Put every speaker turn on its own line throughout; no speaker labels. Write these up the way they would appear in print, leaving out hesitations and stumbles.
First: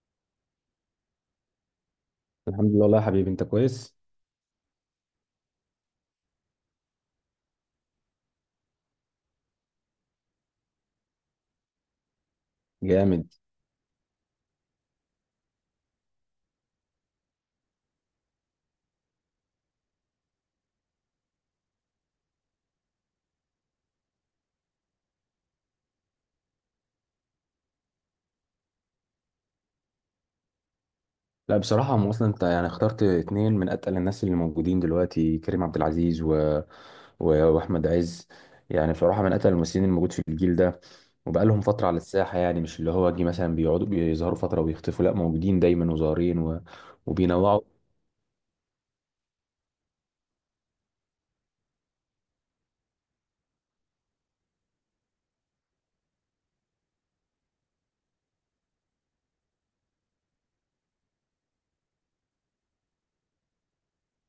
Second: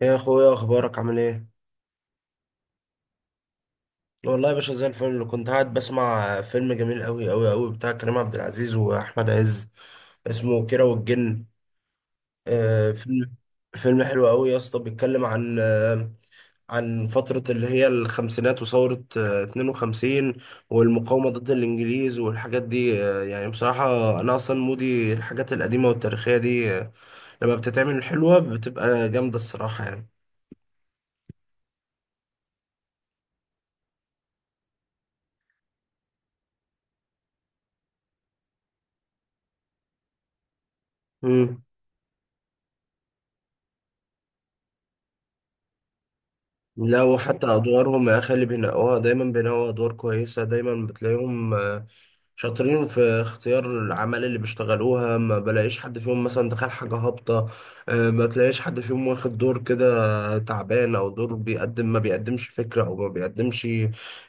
يا اخويا، اخبارك عامل ايه؟
الحمد لله والله يا حبيبي، انت كويس.
والله يا باشا، زي الفل. كنت قاعد بسمع فيلم جميل قوي قوي قوي بتاع كريم عبد العزيز واحمد عز، اسمه كيرة والجن. آه.
جامد.
فيلم حلو قوي يا اسطى، بيتكلم عن فترة اللي هي الخمسينات، وثورة 52 والمقاومة ضد الانجليز والحاجات دي. يعني بصراحة، انا اصلا مودي الحاجات القديمة والتاريخية دي. لما بتتعمل حلوة بتبقى جامدة الصراحة.
لا بصراحة، هم اصلا انت يعني اخترت اتنين من اتقل الناس اللي موجودين دلوقتي، كريم عبد العزيز واحمد عز. يعني بصراحة من اتقل الممثلين الموجود في الجيل ده،
يعني.
وبقالهم فترة على الساحة، يعني مش اللي هو جه مثلا بيقعدوا بيظهروا فترة ويختفوا، لا موجودين دايما وظاهرين
لا، وحتى
وبينوعوا.
ادوارهم يا اخي اللي بينقوها، دايما بينقوا ادوار كويسه. دايما بتلاقيهم شاطرين في اختيار العمل اللي بيشتغلوها. ما بلاقيش حد فيهم مثلا دخل حاجة هابطة. ما بلاقيش حد فيهم واخد دور كده تعبان، أو دور بيقدم ما بيقدمش فكرة، أو ما بيقدمش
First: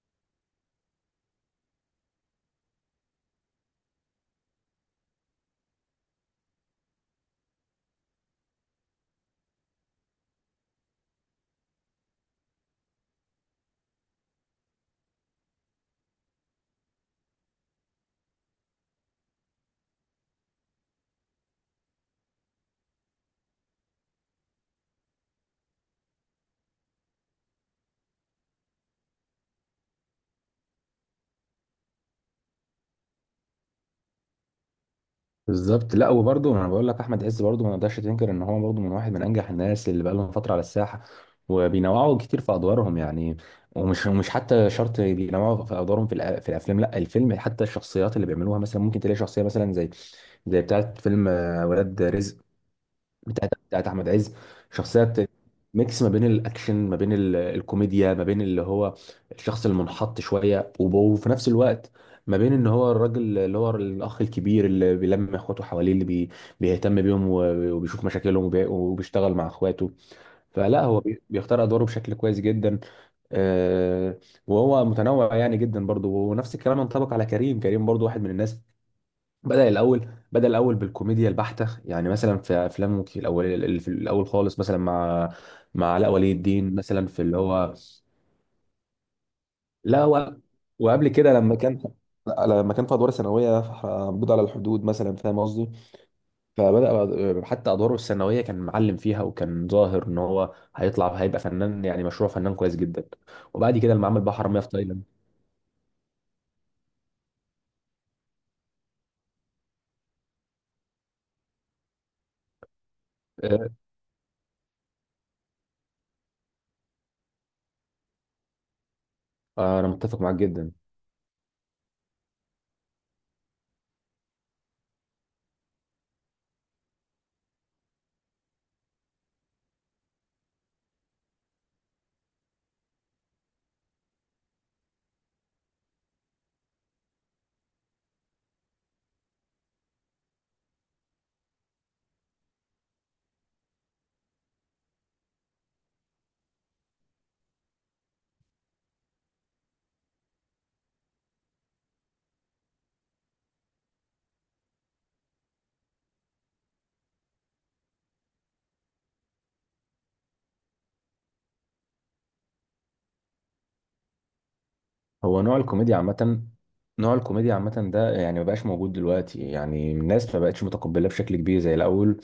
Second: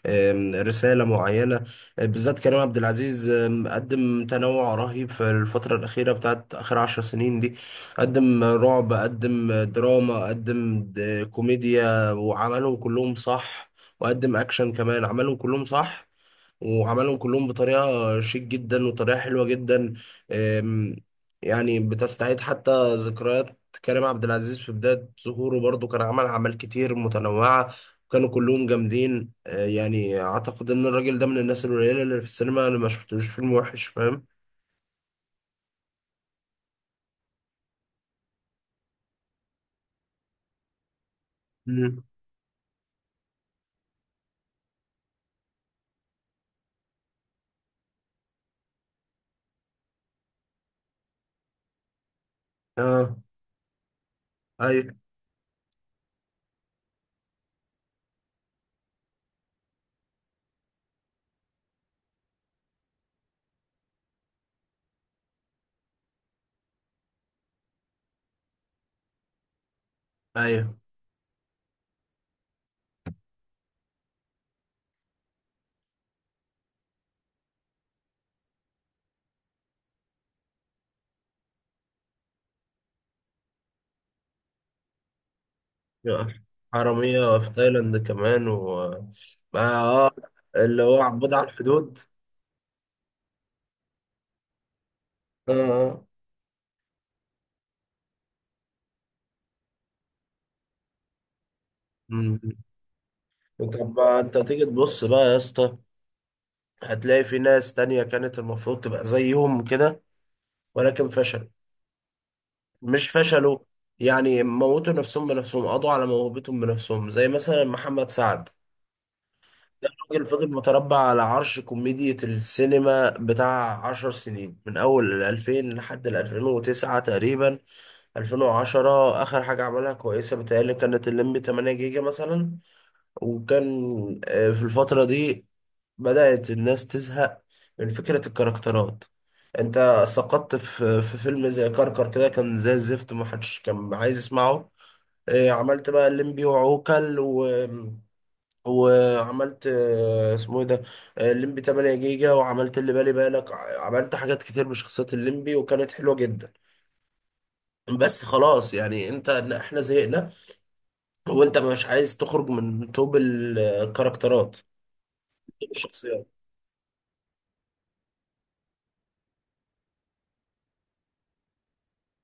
رسالة معينة. بالذات كريم عبد العزيز، قدم تنوع رهيب في الفترة الأخيرة، بتاعت آخر عشر سنين دي. قدم رعب، قدم دراما، قدم كوميديا وعملهم كلهم صح. وقدم أكشن كمان، عملهم كلهم صح. وعملهم كلهم بطريقة شيك جدا، وطريقة حلوة جدا. أم، يعني بتستعيد حتى ذكريات. كريم عبد العزيز في بداية ظهوره برضو كان عمل أعمال كتير متنوعة، وكانوا كلهم جامدين. يعني أعتقد إن الراجل ده من الناس القليلة اللي في السينما، اللي ما شفتلوش فيلم وحش. فاهم؟
بالظبط. لا وبرضه انا بقول لك، احمد عز برضه ما نقدرش تنكر ان هو برضه من واحد من انجح الناس اللي بقى لهم فتره على الساحه،
مم.
وبينوعوا كتير في ادوارهم يعني. ومش مش حتى شرط بينوعوا في ادوارهم، في الافلام، لا الفيلم حتى الشخصيات اللي بيعملوها. مثلا ممكن تلاقي شخصيه مثلا زي بتاعه فيلم ولاد رزق،
آه.
بتاعت احمد عز.
أيوه،
شخصيات ميكس ما بين الاكشن، ما بين الكوميديا، ما بين اللي هو الشخص المنحط شويه، وفي نفس الوقت ما بين ان هو الراجل اللي هو الاخ الكبير اللي بيلم اخواته حواليه، اللي بيهتم بيهم، وبيشوف مشاكلهم، وبيشتغل مع اخواته.
أيوه.
فلا هو بيختار ادواره بشكل كويس جدا. آه، وهو متنوع يعني جدا برضه، ونفس الكلام ينطبق على كريم. كريم برضه واحد من الناس بدأ الأول بالكوميديا البحتة. يعني مثلا في أفلام الأول، اللي في الأول خالص مثلا مع علاء
يا.
ولي الدين، مثلا في اللي
حرامية في
هو.
تايلاند كمان. و آه.
لا.
آه، اللي هو
وقبل
عبود
كده
على
لما كان.
الحدود.
لا، لما كان في ادوار ثانويه، موجود على الحدود مثلا، فاهم
آه،
قصدي.
آه.
فبدأ حتى أدواره الثانوية كان معلم فيها، وكان ظاهر إن هو هيطلع هيبقى فنان، يعني مشروع
مم.
فنان كويس جدا. وبعد كده
طب
لما
ما
عمل
انت
بحر مياه
تيجي
في
تبص
تايلاند.
بقى يا اسطى، هتلاقي في ناس تانية كانت المفروض تبقى زيهم كده، ولكن فشلوا. مش فشلوا، يعني موتوا نفسهم بنفسهم، قضوا على موهبتهم بنفسهم، زي مثلا محمد سعد.
أنا متفق
راجل
معاك
فضل
جدا.
متربع على عرش كوميديا السينما بتاع عشر سنين، من أول 2000 لحد 2009 تقريبا، 2010 آخر حاجة عملها كويسة. بتهيألي كانت الليمبي 8 جيجا مثلا. وكان، في الفترة دي بدأت الناس تزهق من فكرة الكاركترات. انت سقطت في فيلم زي كركر كده، كان زي الزفت، محدش كان عايز يسمعه. إيه، عملت بقى الليمبي وعوكل. و... وعملت، اسمه ايه ده، الليمبي 8 جيجا، وعملت اللي بالي بالك. عملت حاجات كتير بشخصية الليمبي، وكانت حلوة جدا. بس خلاص يعني انت، احنا زهقنا، وانت مش عايز تخرج من توب الكاركترات،
هو
توب الشخصيات.
نوع الكوميديا عامة ده يعني ما بقاش موجود دلوقتي، يعني الناس ما بقتش متقبلة بشكل كبير زي الأول.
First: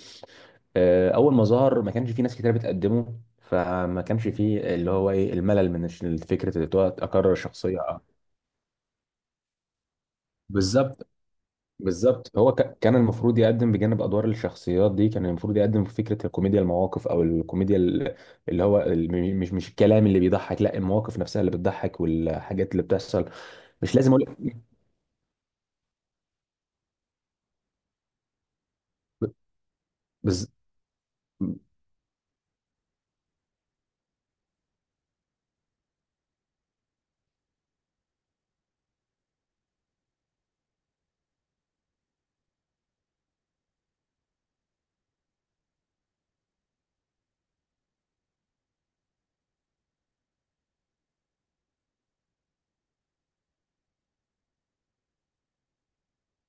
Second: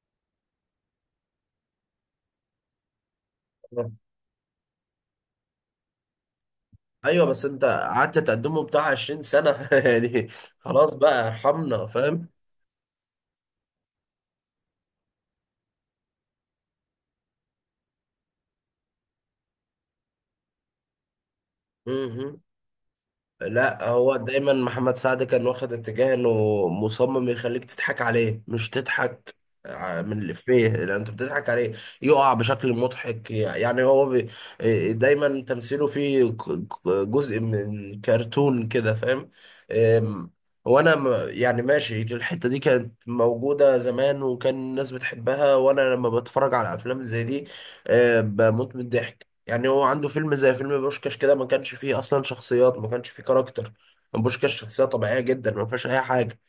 أول ما ظهر ما كانش في ناس كتير بتقدمه، فما كانش فيه اللي هو إيه الملل من الفكرة اللي هو
ايوه،
أكرر
بس انت
شخصية.
قعدت تقدمه بتاع 20 سنه يعني. خلاص
بالظبط.
بقى، ارحمنا فاهم.
بالظبط هو كان المفروض يقدم بجانب أدوار الشخصيات دي، كان المفروض يقدم في فكرة الكوميديا المواقف، أو الكوميديا اللي هو مش الكلام اللي بيضحك، لا المواقف نفسها اللي
م-
بتضحك،
م.
والحاجات اللي بتحصل.
لا،
مش لازم
هو
أقول.
دايما محمد سعد كان واخد اتجاه انه مصمم يخليك تضحك عليه، مش تضحك من
بز...
الإفيه، لأن أنت بتضحك عليه. يقع بشكل مضحك، يعني هو. دايما تمثيله فيه جزء من كرتون كده، فاهم؟ أم، وأنا يعني ماشي، الحتة دي كانت موجودة زمان، وكان الناس بتحبها. وأنا لما بتفرج على أفلام زي دي، بموت من الضحك. يعني هو عنده فيلم زي فيلم بوشكاش كده، ما كانش فيه اصلا شخصيات، ما كانش فيه كاركتر. بوشكاش شخصية طبيعية جدا، ما فيهاش اي حاجة.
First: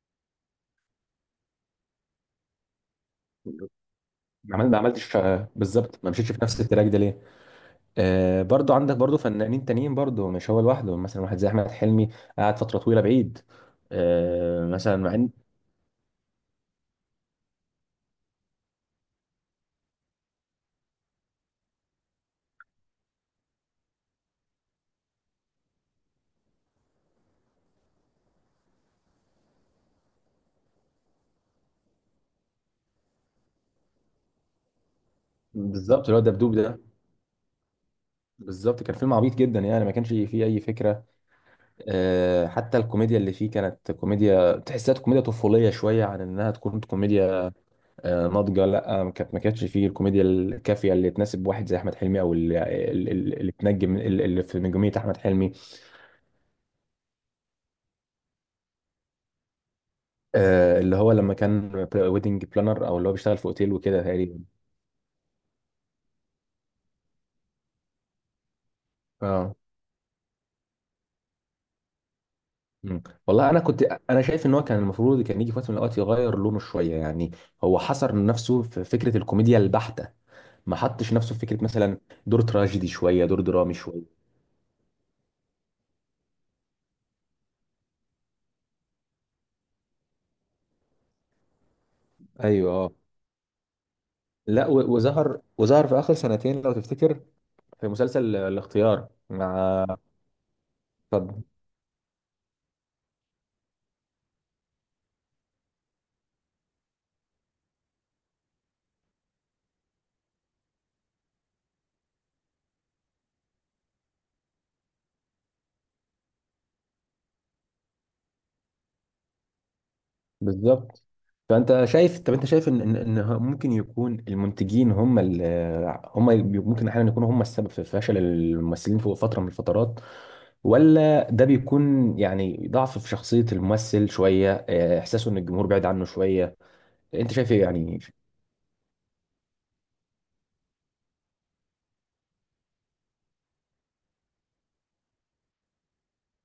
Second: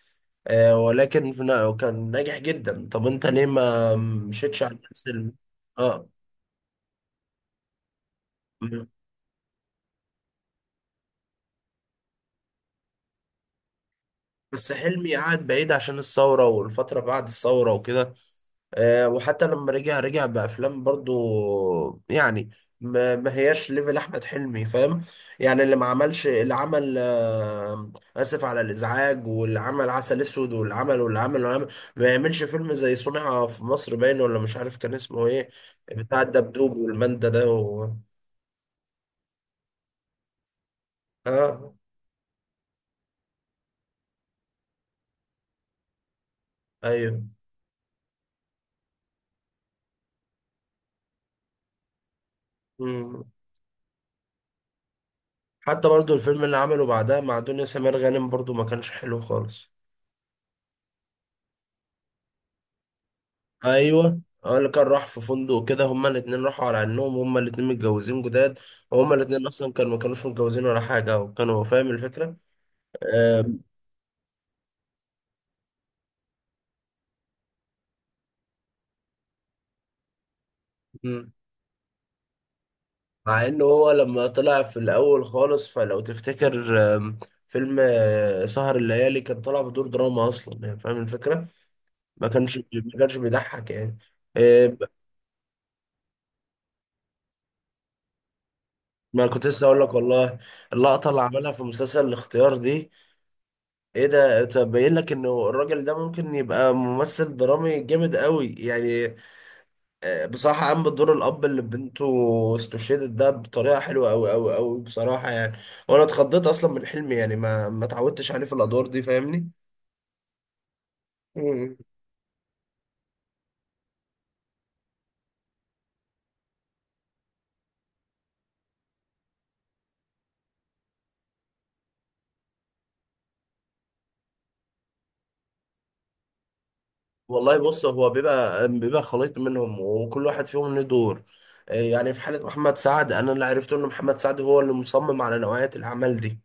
آه، ولكن كان ناجح جدا. طب انت ليه ما مشيتش على
ما
نفس
عملتش. بالظبط
اه.
ما مشيتش في نفس التراك ده ليه. برضو
م.
عندك برضو فنانين تانيين، برضو مش هو لوحده، مثلا واحد زي احمد حلمي قعد فتره طويله بعيد.
بس
مثلا مع
حلمي
ان.
قعد بعيد عشان الثورة والفترة بعد الثورة وكده. وحتى لما رجع بأفلام برضو، يعني ما هياش ليفل أحمد حلمي، فاهم؟ يعني اللي ما عملش، اللي عمل آسف على الإزعاج، واللي عمل عسل أسود، واللي عمل واللي عمل واللي عمل، ما يعملش فيلم زي صنع في مصر، باين ولا مش عارف كان اسمه إيه،
بالظبط اللي هو
بتاع
دبدوب
الدبدوب
ده.
والمندة ده. و...
بالظبط كان فيلم عبيط جدا، يعني ما كانش فيه اي فكره.
آه.
حتى الكوميديا اللي فيه كانت كوميديا، تحسها كوميديا طفوليه شويه عن انها تكون
أيوه.
كوميديا ناضجه. لا ما كانتش فيه الكوميديا الكافيه اللي تناسب واحد زي احمد حلمي، او اللي, اللي,
مم.
اللي تنجم اللي في نجوميه احمد حلمي.
حتى برضو الفيلم اللي عمله بعدها مع دنيا سمير غانم، برضو ما كانش حلو خالص.
اللي هو لما كان ويدنج بلانر، او اللي هو بيشتغل في اوتيل وكده
ايوه،
تقريبا.
اللي كان راح في فندق كده، هما الاتنين راحوا على انهم هما الاتنين متجوزين جداد، وهما الاتنين
اه.
اصلا كانوا ما كانوش متجوزين ولا حاجه، وكانوا، فاهم الفكره.
مم. والله
آم،
انا كنت، انا شايف ان هو كان المفروض كان يجي في وقت من الاوقات يغير لونه شويه، يعني هو حصر نفسه في فكره الكوميديا البحته، ما حطش
مم.
نفسه في فكره مثلا دور تراجيدي شويه، دور
مع انه
درامي
هو
شويه.
لما طلع في الاول خالص، فلو تفتكر، فيلم سهر الليالي، كان طالع بدور دراما اصلا، يعني فاهم الفكره. ما كانش
ايوه اه.
ما كانش بيضحك يعني.
لا
آه،
وظهر في اخر سنتين لو تفتكر في مسلسل الاختيار
ما كنت لسه اقول
مع.
لك والله، اللقطه اللي
طب.
عملها في مسلسل الاختيار دي، ايه ده! طب باين لك انه الراجل ده ممكن يبقى ممثل درامي جامد قوي يعني. بصراحة قام بدور الاب اللي بنته استشهدت ده بطريقة حلوة قوي قوي قوي بصراحة يعني. وانا اتخضيت اصلا من حلمي، يعني ما اتعودتش عليه في الادوار دي، فاهمني؟
بالظبط.
مم.
فانت شايف طب انت شايف ممكن يكون المنتجين هم، ممكن احيانا يكونوا هم السبب في فشل الممثلين في فتره من الفترات، ولا ده بيكون يعني ضعف في شخصيه الممثل شويه، احساسه ان الجمهور بعيد عنه شويه. انت شايف
والله
ايه
بص،
يعني؟
هو بيبقى خليط منهم، وكل واحد فيهم له دور. يعني في حالة محمد سعد، انا اللي عرفته ان محمد سعد هو اللي مصمم على نوعية الاعمال دي.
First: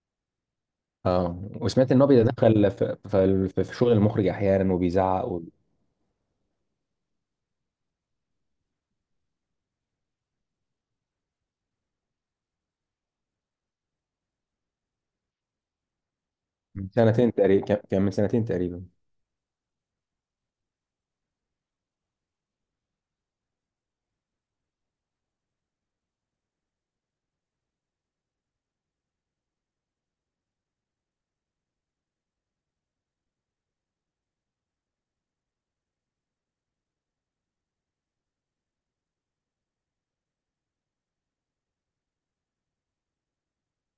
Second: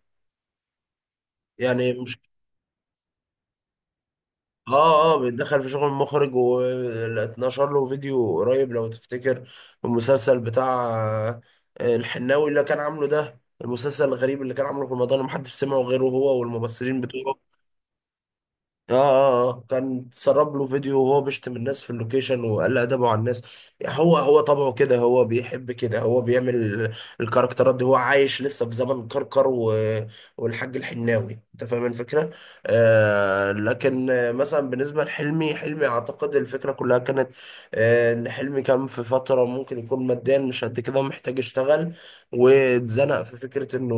اه. وسمعت
يعني
ان هو بيتدخل في شغل المخرج
اه،
احيانا،
اه،
وبيزعق
بيتدخل في شغل المخرج، واتنشر له فيديو قريب لو تفتكر، المسلسل بتاع الحناوي، اللي كان عامله ده، المسلسل الغريب اللي كان عامله في رمضان، ومحدش سمعه غيره هو
من
والممثلين
سنتين
بتوعه.
تقريبا، كان من سنتين تقريبا.
اه، اه، آه. كان اتسرب له فيديو وهو بيشتم الناس في اللوكيشن، وقل ادبه على الناس. هو هو طبعه كده، هو بيحب كده، هو بيعمل الكاركترات دي. هو عايش لسه في زمن كركر، و... والحاج الحناوي، انت فاهم الفكره. آه، لكن مثلا بالنسبه لحلمي، حلمي اعتقد الفكره كلها كانت ان حلمي كان في فتره ممكن يكون ماديا مش قد كده، ومحتاج يشتغل، واتزنق في فكره انه،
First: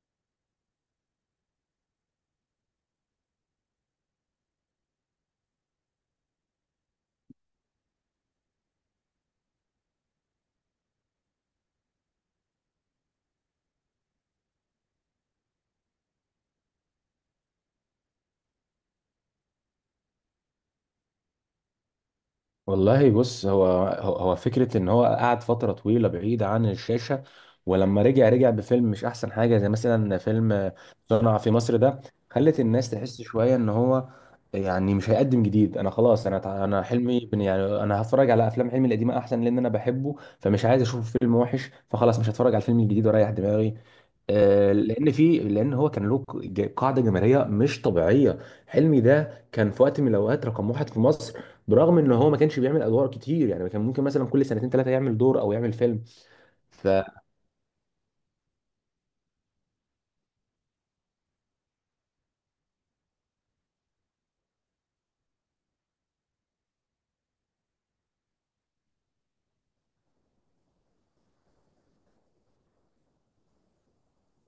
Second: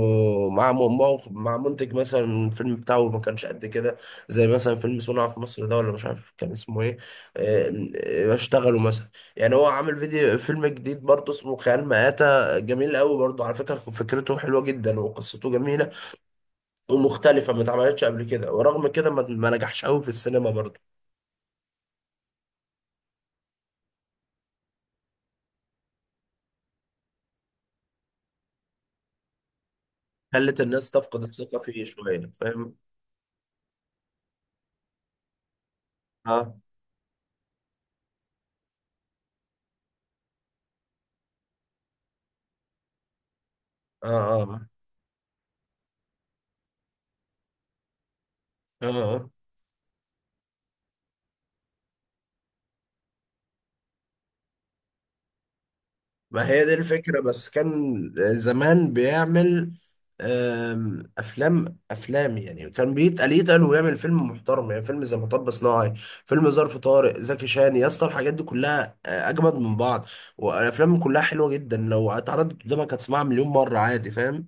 مع م- مع منتج مثلا، الفيلم بتاعه ما كانش قد كده، زي مثلا فيلم صنع في مصر ده، ولا مش عارف كان اسمه ايه. آه، اشتغلوا مثلا، يعني هو عامل فيديو فيلم جديد برضه اسمه خيال مآتة، جميل قوي برضه على فكرة، فكرته حلوة جدا وقصته جميلة، ومختلفة ما اتعملتش قبل كده، ورغم كده ما نجحش قوي في السينما برضه.
والله بص هو فكرة ان هو قعد فترة طويلة بعيد عن الشاشة، ولما رجع رجع بفيلم مش احسن حاجة، زي مثلا
خلت
فيلم
الناس تفقد
صنع في
الثقة
مصر
فيه
ده.
شوية،
خلت
فاهم؟
الناس تحس شوية ان هو يعني مش هيقدم جديد. انا خلاص، انا
اه،
تع- انا حلمي، يعني انا هتفرج على افلام حلمي القديمة احسن، لان انا بحبه، فمش عايز اشوف فيلم وحش، فخلاص مش هتفرج على الفيلم الجديد واريح دماغي.
اه، اه،
لان هو كان له قاعده جماهيريه مش طبيعيه.
اه،
حلمي
آه.
ده كان في وقت من الاوقات رقم واحد في مصر، برغم ان هو ما كانش بيعمل ادوار كتير، يعني كان ممكن مثلا كل سنتين ثلاثه يعمل دور او يعمل فيلم.
ما هي دي
ف...
الفكرة، بس كان زمان بيعمل أفلام. أفلام يعني، كان بيتقل يتقل ويعمل فيلم محترم، يعني فيلم زي مطب صناعي، فيلم ظرف طارق، زكي شان يا اسطى، الحاجات دي كلها أجمد من بعض. والأفلام كلها حلوة جدا، لو اتعرضت قدامك هتسمعها مليون مرة عادي، فاهم؟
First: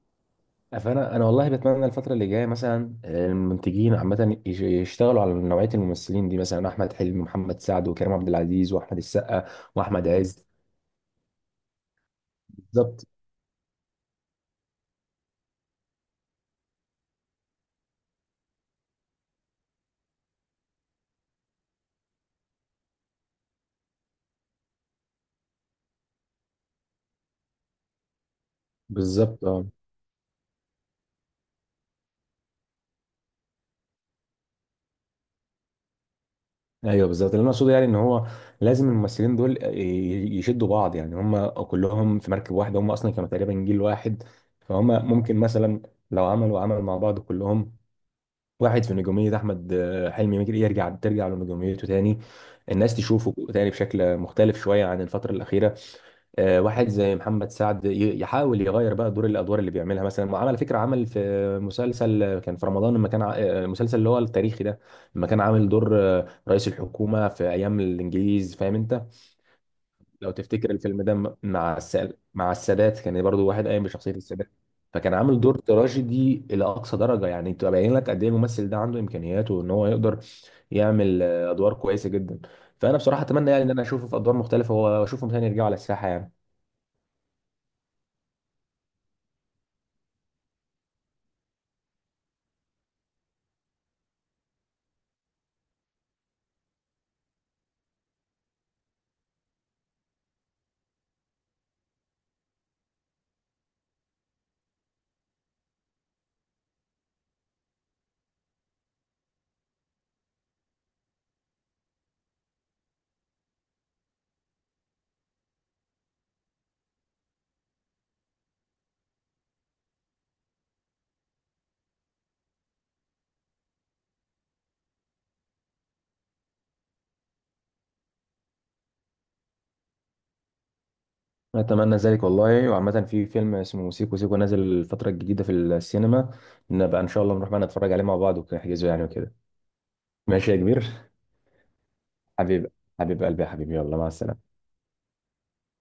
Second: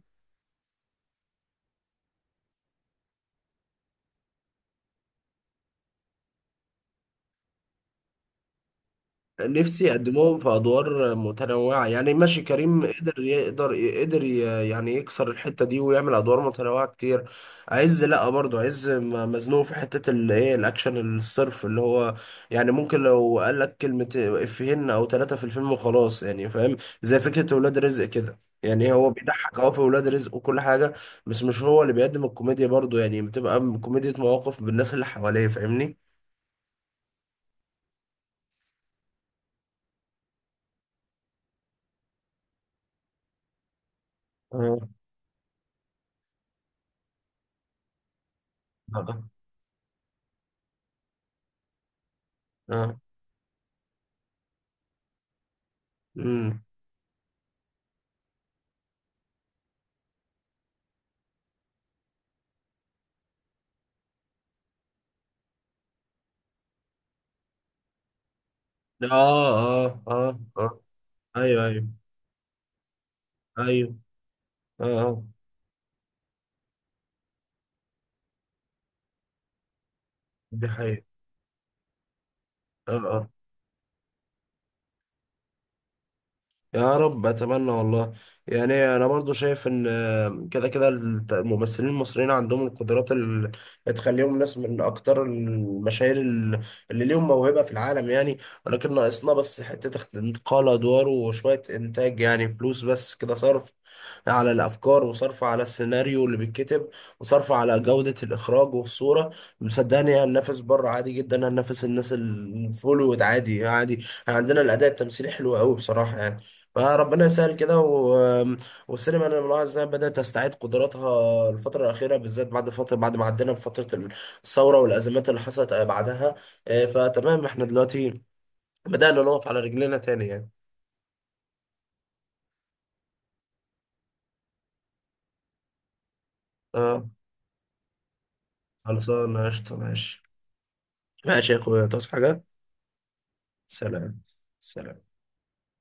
فانا والله بتمنى الفتره اللي جايه مثلا، المنتجين عامه يشتغلوا على نوعيه الممثلين دي، مثلا احمد حلمي، ومحمد سعد، وكريم عبد العزيز، واحمد السقا،
نفسي
واحمد
يقدموهم
عز.
في ادوار متنوعه، يعني ماشي، كريم
بالظبط.
قدر يقدر، قدر يعني يكسر الحته دي ويعمل ادوار متنوعه كتير. عز لا، برضو عز مزنوق في حته الايه، الاكشن الصرف، اللي هو يعني ممكن لو قال لك كلمه افيهين او ثلاثه في الفيلم وخلاص، يعني فاهم، زي فكره ولاد رزق كده. يعني هو
بالظبط.
بيضحك
اه.
اه في ولاد رزق وكل حاجه، بس مش هو اللي بيقدم الكوميديا برضو. يعني بتبقى كوميديا مواقف بالناس اللي حواليه، فاهمني؟
ايوه بالظبط، اللي انا اقصده يعني ان هو لازم الممثلين دول يشدوا بعض، يعني هم كلهم في مركب واحده، هم اصلا كانوا تقريبا جيل واحد. فهم
آه.
ممكن مثلا لو عملوا عمل مع بعض كلهم، واحد في
اه،
نجوميه احمد حلمي ممكن ترجع لنجوميته تاني، الناس
اه.
تشوفه تاني بشكل مختلف شويه عن الفتره الاخيره.
مم.
واحد زي محمد سعد يحاول يغير بقى الادوار اللي بيعملها. مثلا على فكره عمل في مسلسل كان في رمضان، لما كان المسلسل اللي هو التاريخي ده، لما كان عامل دور رئيس الحكومه في ايام الانجليز، فاهم انت،
اه، اه،
لو
اه،
تفتكر
اه.
الفيلم ده
ايوه، ايوه،
مع السادات، كان برضو واحد قايم
ايوه.
بشخصيه السادات،
اه،
فكان
اه.
عامل دور تراجيدي الى اقصى درجه، يعني تبقى باين لك قد ايه الممثل ده عنده امكانيات، وان هو يقدر
دي حقيقة.
يعمل ادوار كويسه جدا. فانا
اه،
بصراحه
اه.
اتمنى يعني ان انا اشوفه في ادوار مختلفه، واشوفهم تاني يرجعوا على الساحه يعني.
يا رب اتمنى والله. يعني انا برضو شايف ان، كده كده الممثلين المصريين عندهم القدرات اللي تخليهم ناس من اكتر المشاهير اللي ليهم موهبة في العالم يعني. ولكن ناقصنا بس حتة انتقال ادوار، وشوية انتاج يعني، فلوس بس كده، صرف على الافكار، وصرف على السيناريو اللي بيتكتب، وصرف على جودة الاخراج والصورة. صدقني هننافس بره عادي جدا، هننافس الناس اللي في هوليوود عادي عادي، عندنا الاداء التمثيلي حلو قوي بصراحة يعني. فربنا يسهل كده. و... والسينما انا ملاحظ انها بدأت تستعيد قدراتها الفترة الأخيرة بالذات، بعد فترة، بعد ما عدينا بفترة الثورة والأزمات اللي حصلت بعدها. فتمام، احنا دلوقتي بدأنا نقف على رجلينا تاني يعني.
أتمنى ذلك والله. وعامة في فيلم اسمه سيكو سيكو نازل الفترة الجديدة في السينما، نبقى إن
اه.
شاء الله نروح بقى نتفرج عليه مع بعض ونحجزه يعني وكده.
خلصانة قشطة، ماشي.
ماشي يا كبير.
ماشي يا اخويا، تصحى حاجة.
حبيب حبيب قلبي يا حبيبي، يلا مع
سلام.
السلامة.
سلام.